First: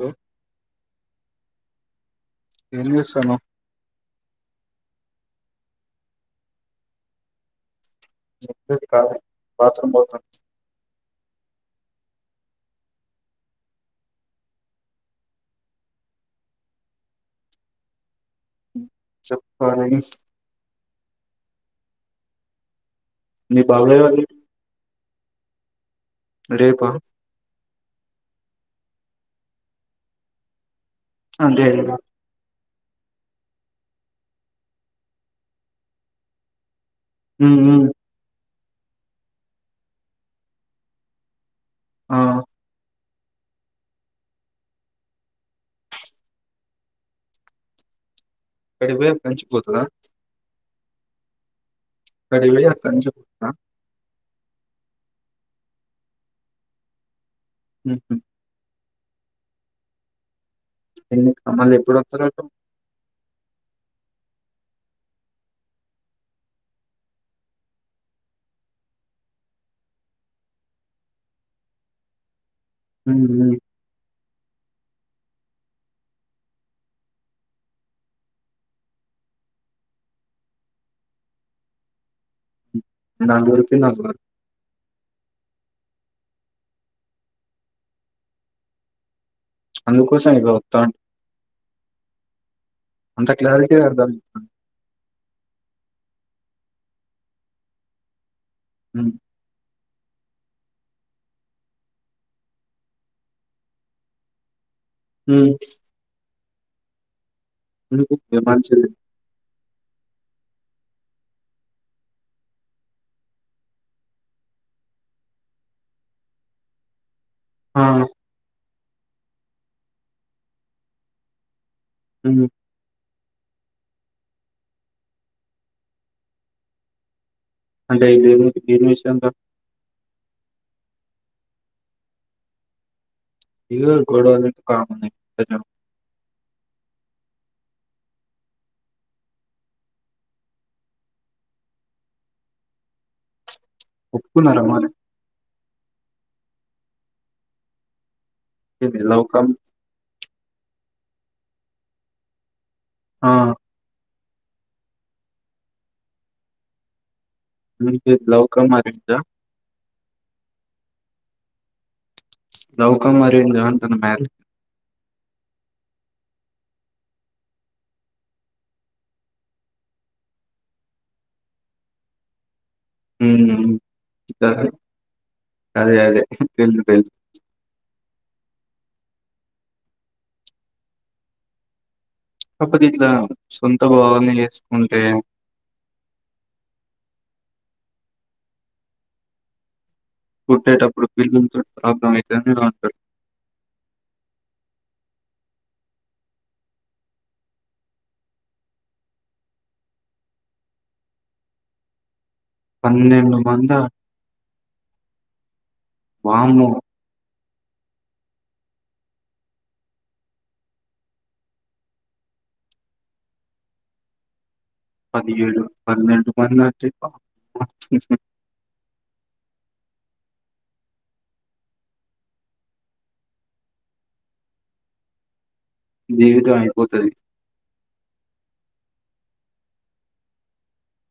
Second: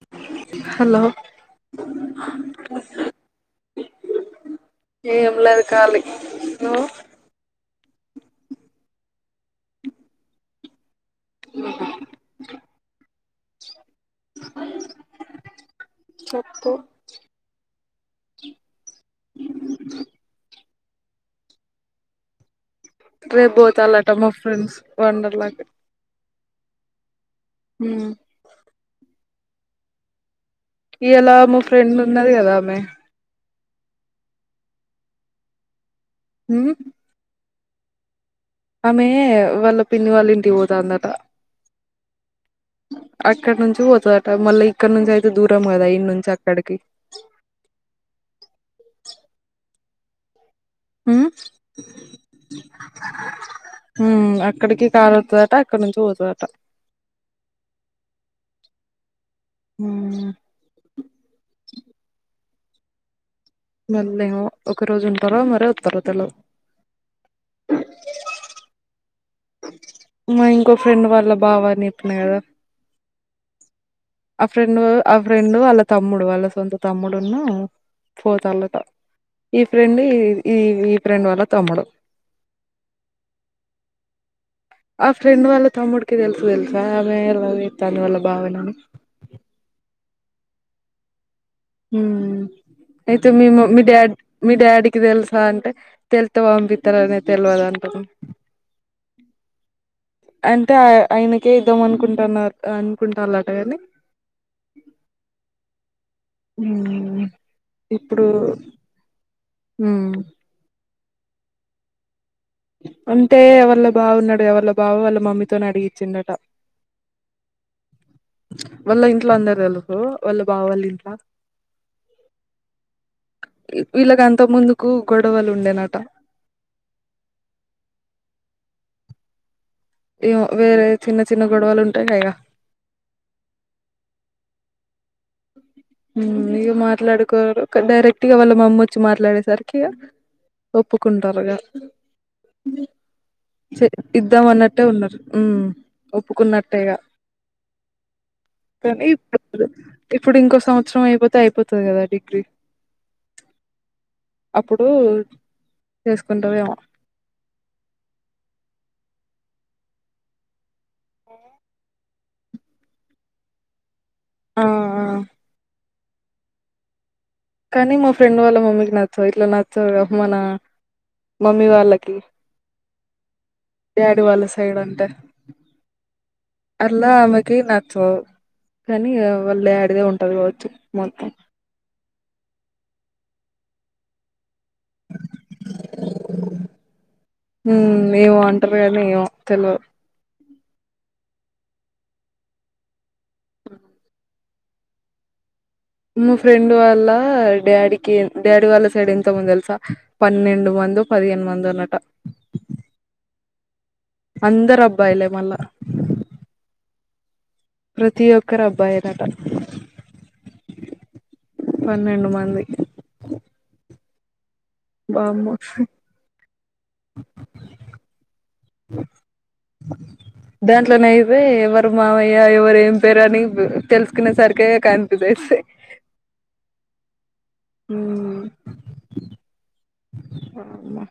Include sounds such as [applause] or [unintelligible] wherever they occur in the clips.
Hello hello ఏం చేస్తానావ్ ఏం లేదు కాలీ నువ్వు కాలే బాత్రూం పోతుంది ా చెప్పు చెప్పాలీ రేపు మీ బాబాయ్ పోతాలట వాళ్ళు మా ఫ్రెండ్స్ వండర్లాకి రేపా ఉమ్ ఇయల అంటే మా ఫ్రెండ్ ఎల్లుండా ఉన్నది కదా ఆమె ఉహ్మ్ ఉహ్మ్ ఆమే వాళ్ళ పిన్ని వాళ్ళ ఇంటికి పోతాందట ఆ అక్కడ నుంచి పోతదట మళ్ళ ఇక్కడ నుంచి అయితే దూరం కదా ఇడ్ నుంచి అక్కడికి ఇవే పెంచిపోతర ఉమ్ రోజు అక్కడ నుంచి వెళ్తాద అక్కడికి కారు వతదంటా అక్కడ నుంచి పోతుందట ఉహ్మ్ ఉమ్ ఎందక్క మల్ల ఎప్పుడు వస్తారు అట్టు మళ్ళ ఏమో ఒక రోజు ఉంటారో మరి వతారో తెల్వద్ మా ఇంకో ఫ్రెండ్ వాళ్ళ బావ అన్నట్టు మీరు ఉహ్మ్ ఆ ఫ్రెండ్ ఆ ఫ్రెండ్ వాళ్ళ తమ్ముడు వాళ్ళ సొంత తమ్ముడును పోతల్లట ఈ ఫ్రెండ్ ఈ ఈ ఫ్రెండ్ వాళ్ల తమ్ముడు నాలూరుకి నలుగురు ఆ ఫ్రెండ్ వాళ్ళ తమ్ముడికి తెలుసు తెలుసా నేను లవ్ చేతన వాళ్ల బావనని అందుకోసం ఇవి వాతాన్ అయితే అంత మీము మీ క్లారిటీగా అర్థం డాడ్ అవుతుంది. మీ డాడీకి తెలుసా అంటే తెల్తవా అనిపితంది తెల్వదంటున్రు ఉమ్ అంటే ఆయనకే ఇద్దామ అనుకుంటున్నారు అనుకుంటళ కాని ఉమ్ ఉమ్ ఎందుకు ఏమయింది చెల్లి ఉ అంటే వాళ్ళ బావున్నాడుగా వాళ్ళ బావ వాళ్ళ మమ్మీతోని అడిగిచ్చిడట ఆ వాళ్ళ ఇంట్లో అందరు తెలుహు వాళ్ళ బావొళ్ళింట్ల అ వీళ్ళక అంత ముందుకు గొడవలు ఉండేనట అంటే దేనిమీ దేని విష్యామ్లా ఏవొ వేరే చిన్న చిన్న గొడవలు ఉంటాయిగా ఇగ గోడలు కామనే [unintelligible] ఇగ మాట్లాడుకోరు డైరెక్ట్గా వాళ్ళ మమ్మచ్చి మాట్లాడేసరికిగ ఒప్పుకుంటారుగా చే ఇద్దాం ఒప్పుకున్నారా అన్నట్టే మరి ఉన్నారు ఉమ్ ఒప్పుకున్నట్టేగా ఇది కానీ లవ్ కమ్ ఇప్పుడు ఇంకో సంవత్సరం అయిపోతే అయిపోతది కదా డిగ్రీ ఆ అప్పుడు చేసుకుంటరెమో లవ్ కం అరెంజ్ ఆ ఉ లవ్ కం అరెంజ్ ఆ అంటున్న మ్యారే ఆ ఆ కానీ మా ఫ్రెండ్ వాళ్ళ మమ్మీకి నచ్చవ్ ఇట్లా నచ్చవు మన మమ్మీ వాళ్ళకి హ్మ్ డాడీ వాళ్ళ సైడ్ అంటే అదే అదే తెలుసు అల్ల తెలుసు అమెకి నచ్చదు కానీ ఇగ వాళ్ళ డాడిదే ఉంటది కావచ్చు మొత్తం కాపోతే ఇట్లా సొంత భావాలని చేసుకుంటే ఉమ్ ఏమో అంటారు గనీ ఏమో తెల్వద్ పుట్టేటప్పుడు పిల్లల్తోని ప్రాబ్లం అయితననె అంటార్ అ మా ఫ్రెండ్ వాళ్ళ డాడీకి డాడీ వాళ్ళ సైడ్ ఎంతమంది తెలుసా పన్నెండు మ మందో పదియేను మందోనట మంద అందరబ్బాయిలె మళ్ళ వామ్మో ప్రతి ఒక్కరు అబ్బాయేనట పన్నెండు మంది వామ్మో పదిఎడు పన్నేండు మందంటే దాంట్లోనే అయిపోయి ఎవరు మావయ్య ఎవరు ఏం పేరని తెలుసుకునే సరికె కనిపిస్ ఐతాయి జీవితం అయిపోతది ఉమ్ వామ్మ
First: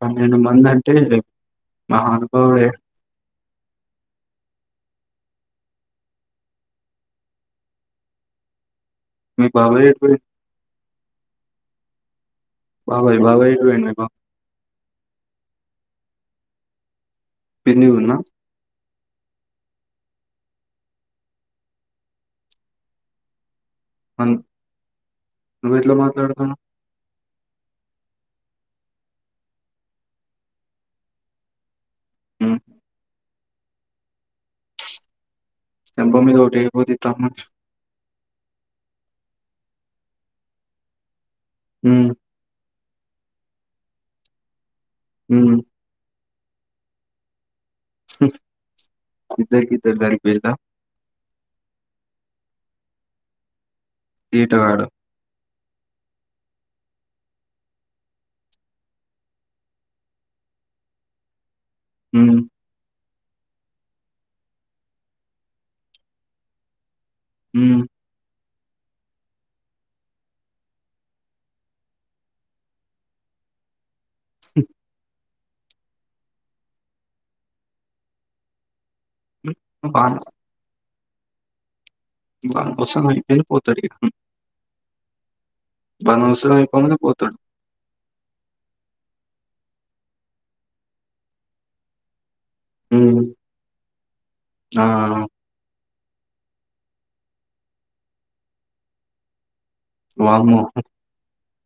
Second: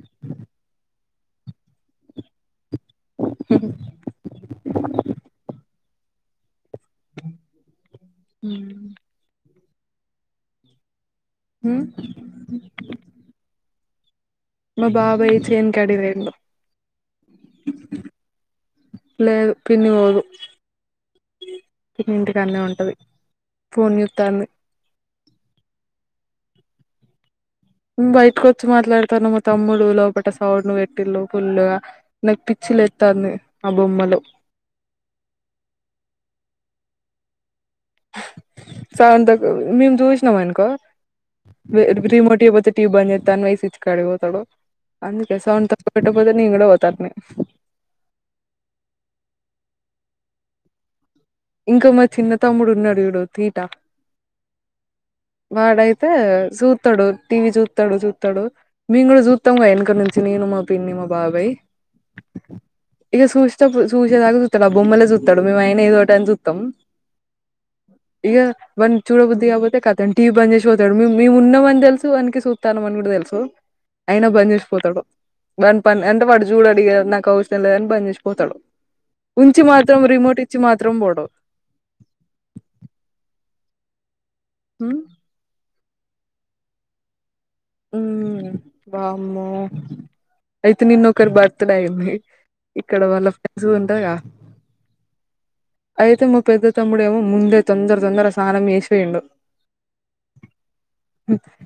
పన్నెండు మంది అంటే మహానుభావుడే ఉ ఉ మీ బబాయ్ ఎటు ఉ బబాయ్ బబాయ్ ఎట్ పోయిండు మా బాబాయ్ చేను కాడకి పోయిండు పిన్ని ఉన్నా లేదు పిన్ని పోదు పన్ని ఇంటికన్న ఉంటుంది ఫోన్ జుస్తాంది నువ్వు ఎట్లా మాట్లాడతనవ్ నేను బయటకు వచ్చి మాట్లాడతానా మా తమ్ముడు లోపట సౌడ్ను ఎట్టిల్ ఫుల్ గా నాకు పిచ్చి లేస్తది ఆ బొమ్మలు చెంప మీద ఒకటి పొతే ఇటు రమ్మను సౌండ్ తక్కువ మేం చూసినామనుకో హ్మ్ రిమోట్ టీవీ పనిచేస్తామని స్విచ్ కాడకి పోతాడు అందుకే హ్మ్ సౌండ్ తక్కువ నింగ్ కూడా పోతారునే ఇద్దరికి ఇద్దరు సరిపోయారా ఇంకా మా చిన్న తమ్ముడు ఉన్నాడు చూడు తీట ఈట గాడు వాడైతే చూస్తాడు టీవీ చూస్తాడు చూస్తాడు మేము కూడా చూస్తాము వెనక నుంచి నేను మా పిన్ని మా బాబాయ్ హుమ్ ఇక చూస్తే చూసేదాకా చూస్తాడు ఆ బొమ్మలే చూస్తాడు మేముయినా ఏదో ఒకటిని చూస్తాం హ్మ్ ఇగ వాని చూడ బుద్ధది కాకపోతే కథం టీవీ బంద్ చేసిపోతాడు మేము మేము ఉన్నామ అని తెలుసు అనకి చూతాం అని కూడా తెలుసు అయినా బంద్ చేసిపోతాడు బంద పని అంటే వాడు చూడు ఇగ నాకు అవసరం లేదని బని చేసిపోతాడు ఉంచి మాత్రం వాన్ రిమోట్ ఇచ్చి మాత్రం పోడూ వాళ్ళ కోస అయ్యిపోయింది పోతాడూ ఇగ హమ్ వానీ అవసరం అయిపోగానే పోతాడు ఉ వామ్మో అయితే నిన్న ఒకరు బర్త్ డే అయింది ఇక్కడ హ్మ్ వాళ్ళ ఫ్రెండ్స్ ఉంటాదిగా ఆ అయితే మా పెద్ద తమ్ముడు ఏమో ముందే తొందర తొందర స్నానం చేసి పోయిండు వామ్మో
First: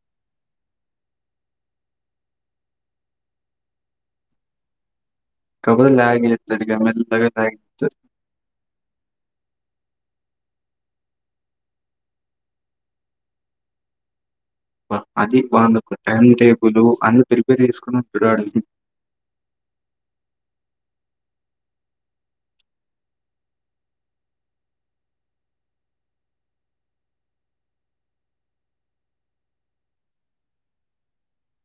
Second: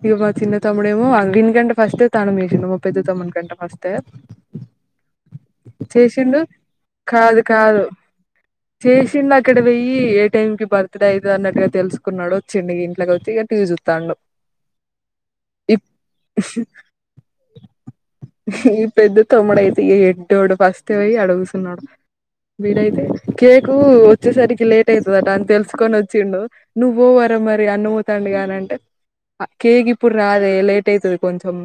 ఇక బ చిన్న తమ్ముడేమో ఇనికంటే ఫస్టే తన్నం చేసిండు మా పెద్ద తమ్ముడు కంటే ఫస్టే కాకపోతే లాగ్ చేసిండు చేత్తడు ఇగ మెల్లగా కాదు లాగ్ కాదు చేత్తడు చేసిండు అక్కడ పోయి ఏ టైం కి బర్త్ డే అయిదు అన్నట్టుగా తెలుసుకున్నాడు వచ్చిండు ఇంట్కి వచ్చి ఇ టీవి చూస్తాడు ఆ అదీ వాని టైం టేబుల్ అన్ని ప్రిపేర్ చేసుకుని ఉంటాడు వాడు పెద్దోడు ఫస్ట్ పోయి ఆడ కూసున్నాడు వీడైతే కేక్ వచ్చేసరికి లేట్ అవుతుందట అని తెలుసుకొని వచ్చిండు నువ్వు పో మరి అన్న పోతాడు అని అంటే కేక్ ఇప్పుడు రాదే లేట్ అయివుతుది కొంచెం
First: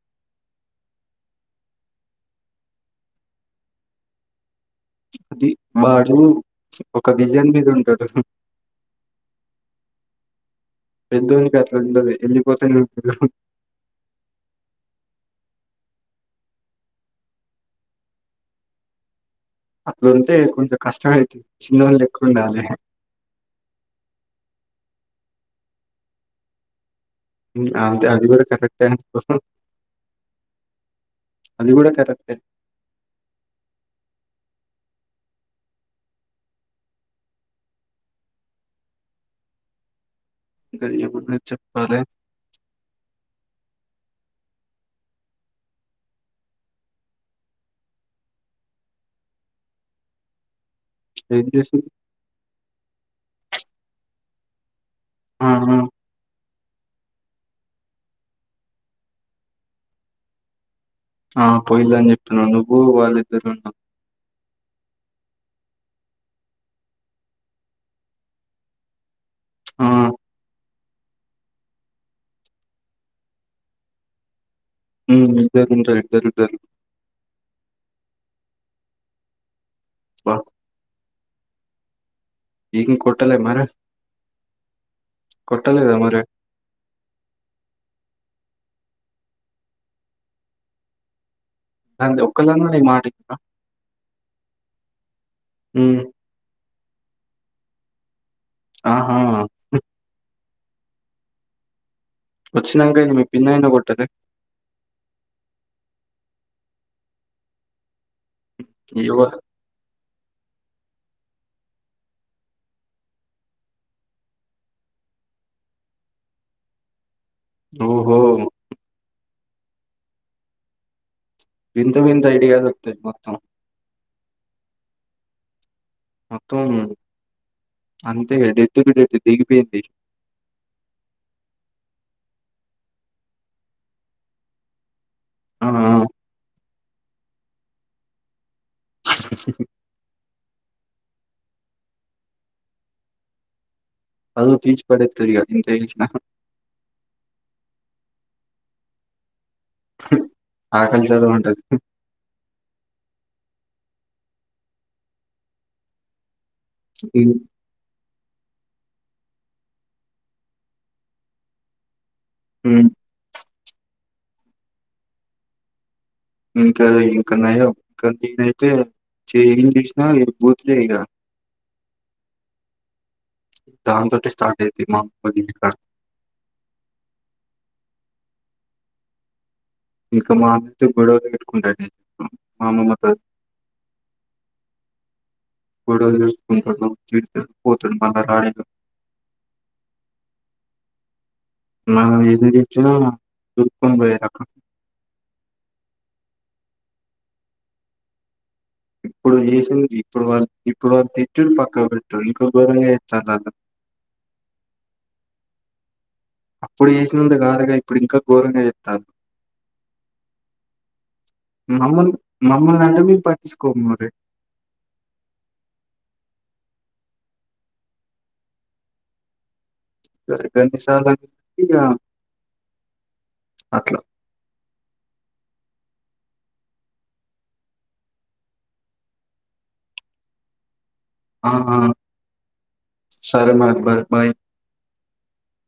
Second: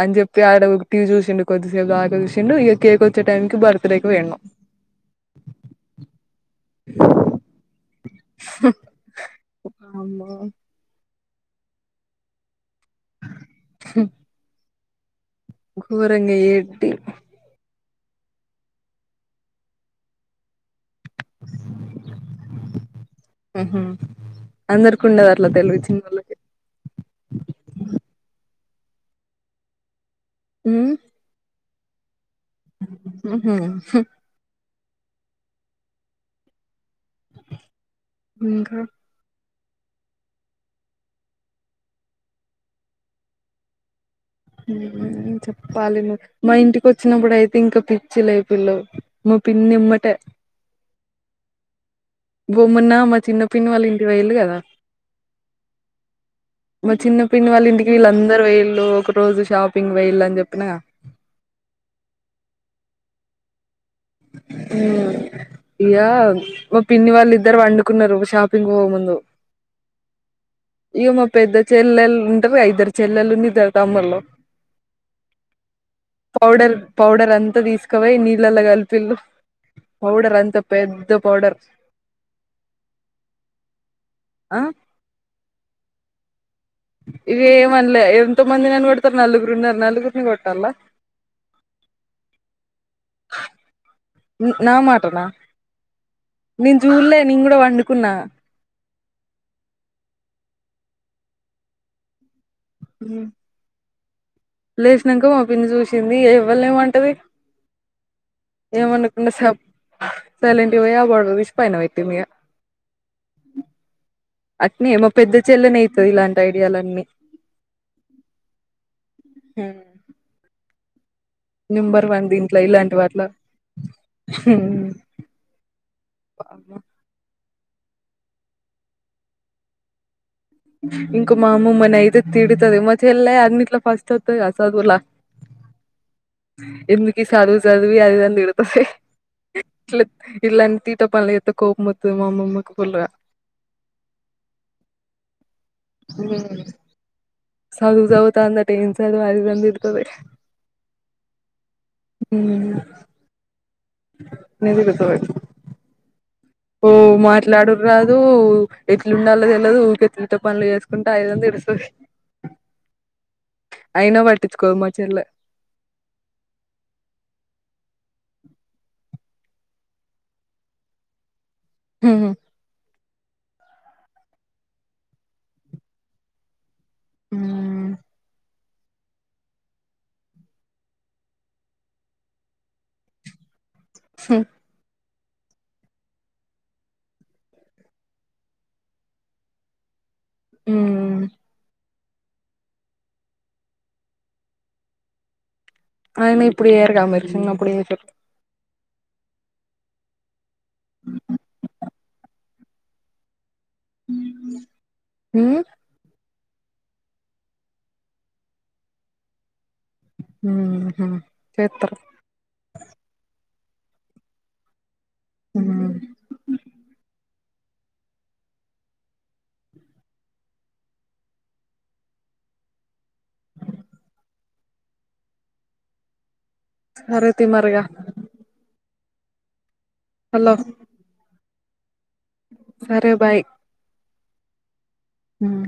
అని చెప్పి ఆక్కడ టీవి చూసిండు కొద్దిసేపు ఆడ చూసిండు ఇ కేక్ వచ్చే టైంకి బర్త్డేకి పోయిండు అది వాడు ఒక విజన్ మీద ఉంటారు అమ్మో పెద్దోనికి అట్లా ఉంటాది వెళ్ళపోత చూడు కూరంగా ఏంటి అట్లుంటే లేకుంటే కష్టపడుతుంది చిన్నగా లేకుండా ఆయనే ఉండేది అట్లా చిన్నోలకే అ అది కూడా కటకపోయినా ఉమ్ అది కూడా కరెక్టే ఉహుమ్ హు ఇంకా దయ కూడా చెప్పాలి చెప్పాలి మా ఇంటికి వచ్చినప్పుడు అయితే ఇంకా పిచ్చి లేపిలూ పడినమ్మాటే ఏం చేసినావ్ బొమ్మన్న మా చిన్నపిన్న వాళ్ళ ఇంటి వేయ్యలు కదా ఔను మా చిన్న పిన్న వాళ్ళ ఇంటికి వీళ్ళందరు పోయిలు ఒక రోజు షాపింగ్ వెయలి అని చెప్పిన కదా ఆ పోయిన్రు అని చెపునవ్ నువ్వు వాళ్ళిద్దరు వునవ్ ఊమ్ ఇయ్యా పిన్ని వాళ్ళు ఇద్దరు పండుకున్నారు ఒక షాపింగ్కి పోయే ముందు హ ఇయ్యో మా పెద్ద చెల్లెలు ఉంటారు ఇద్దరు చెల్లెలు ఇద్దరు తమ్ములు ఉమ్ ఇద్దరు ఉంటారు ఇద్దరు ఇద్దరు పౌడర్ పౌడర్ అంతా తీసుకపోయి నీళ్ళలో కలిపి పిల్లు బా పౌడర్ అంత పెద్ద పౌడర్ ఏం కొట్టాల మరి ఆ కొట్టాలేదా మరి ఇగ ఏమన్లే ఎంత మంది నన్ కొడతారు నలుగురున్నరు నలుగుర్ని కొట్టలా అ ఒక్కళ్ళన నీకు మట్టిచింర నా మాటనా నేను చూల్లే నేను కూడా పండుకున్నా ఆహా వచ్చినంగాకాయి ని మీ భిన్నాయిన కొట్టదే లేచినాక మా పిన్ని చూసింది ఎవ్వలేమంటది ఇవ ఏమనకుండా సప్ సైలెంట్ గా పోయి ఆ గొడవ తీసి పైనా పెట్టిందిగా అట్నే మా పెద్ద చెల్లెనే అయీతది ఇలాంటి ఐడియాలన్నీ ఓహో హ వింత నెంబర్ వింత వన్ దీంట్లో ఐడియాలు ఇలాంటి వస్తాయి వాట్ల మొత్తం మొత్తం అంతే డెట్కి పోయింది దిగిపోయింది ఇంకా మా అమమ్మనేతే తిడతది మా చెల్లై అన్నిట్ల ఫస్ట్ వస్తదిగా చదువుల అవునా ఎందుకి చదువు చదివి అది ఇది అని తీడతాది తీటప్పనులే ఏతే కోపం వస్తది మా అమమ్మకు ఫుల్లుగా అద తీచి పడేతురిగా నేను తేల్చనా చదువు చదువుతంది అటు ఏం చదువులు ఇది అని తిడ్ తది ఆకలి చదువు అంటది [unintelligible] ఉ మాట్లాడురు రాదు దు ఎట్లుండాలో తెలవదు ఉకీ ఇంట్లో పనులు చేసుకుంటే అద్ ఇద్ అని తీడతాది ఉమ్. అయినా పట్టించుకోదు మా చెల్లే. ఇంకా ఇంకాన్నాయం ఇంకాదీనైతే. ఏం చేసినా ఏడికి పోతలే ఇగ. ఉమ్. దాంతోంటే స్టార్ట్ అయిద్ది మా అమ్మమ్మమోల ఇంటి కాడ. ఉమ్. ఇంకా మా అమ్మతో గొడవలు పెట్టుకుంటాది మా అమ్మమ్మతోటి. ఉమ్. ఉంటాడు తిడతాడు పోతాడు మల్ల రాడు ఇక. ఉమ్. ఆహ్ ఎదురొచ్చినా చూసుకొని పోయే రకం. అయినా ఇప్పుడు చేయరు కదా చిన్నప్పుడు చేసిండ్రు. ఇప్పుడు చేసింది ఇప్పుడు వాళ్ళ ఇప్పుడు వాళ్ళ తిట్టులు పక్కన పెట్టు. ఇప్పుడు బోనిగా చేస్తుండటా. ఉమ్ ఉమ్. ఇప్పుడు చేసినంత కాదుగా ఇప్పుడు ఇంకా ఘోరంగా ఎత్తాండు. మ్మ్ చేత్తరు మమ్మల్ మమ్మల్ననంది పాయింట్. తీసుకో మరి. ఉమ్. ఇప్పుడు ఎన్నిసార్లు అయ్యింది ఇగ అట్లా. సరే తిన్నారుగా. హలో. ఆహ్ సరే మరి బ బాయ్. ఉమ్.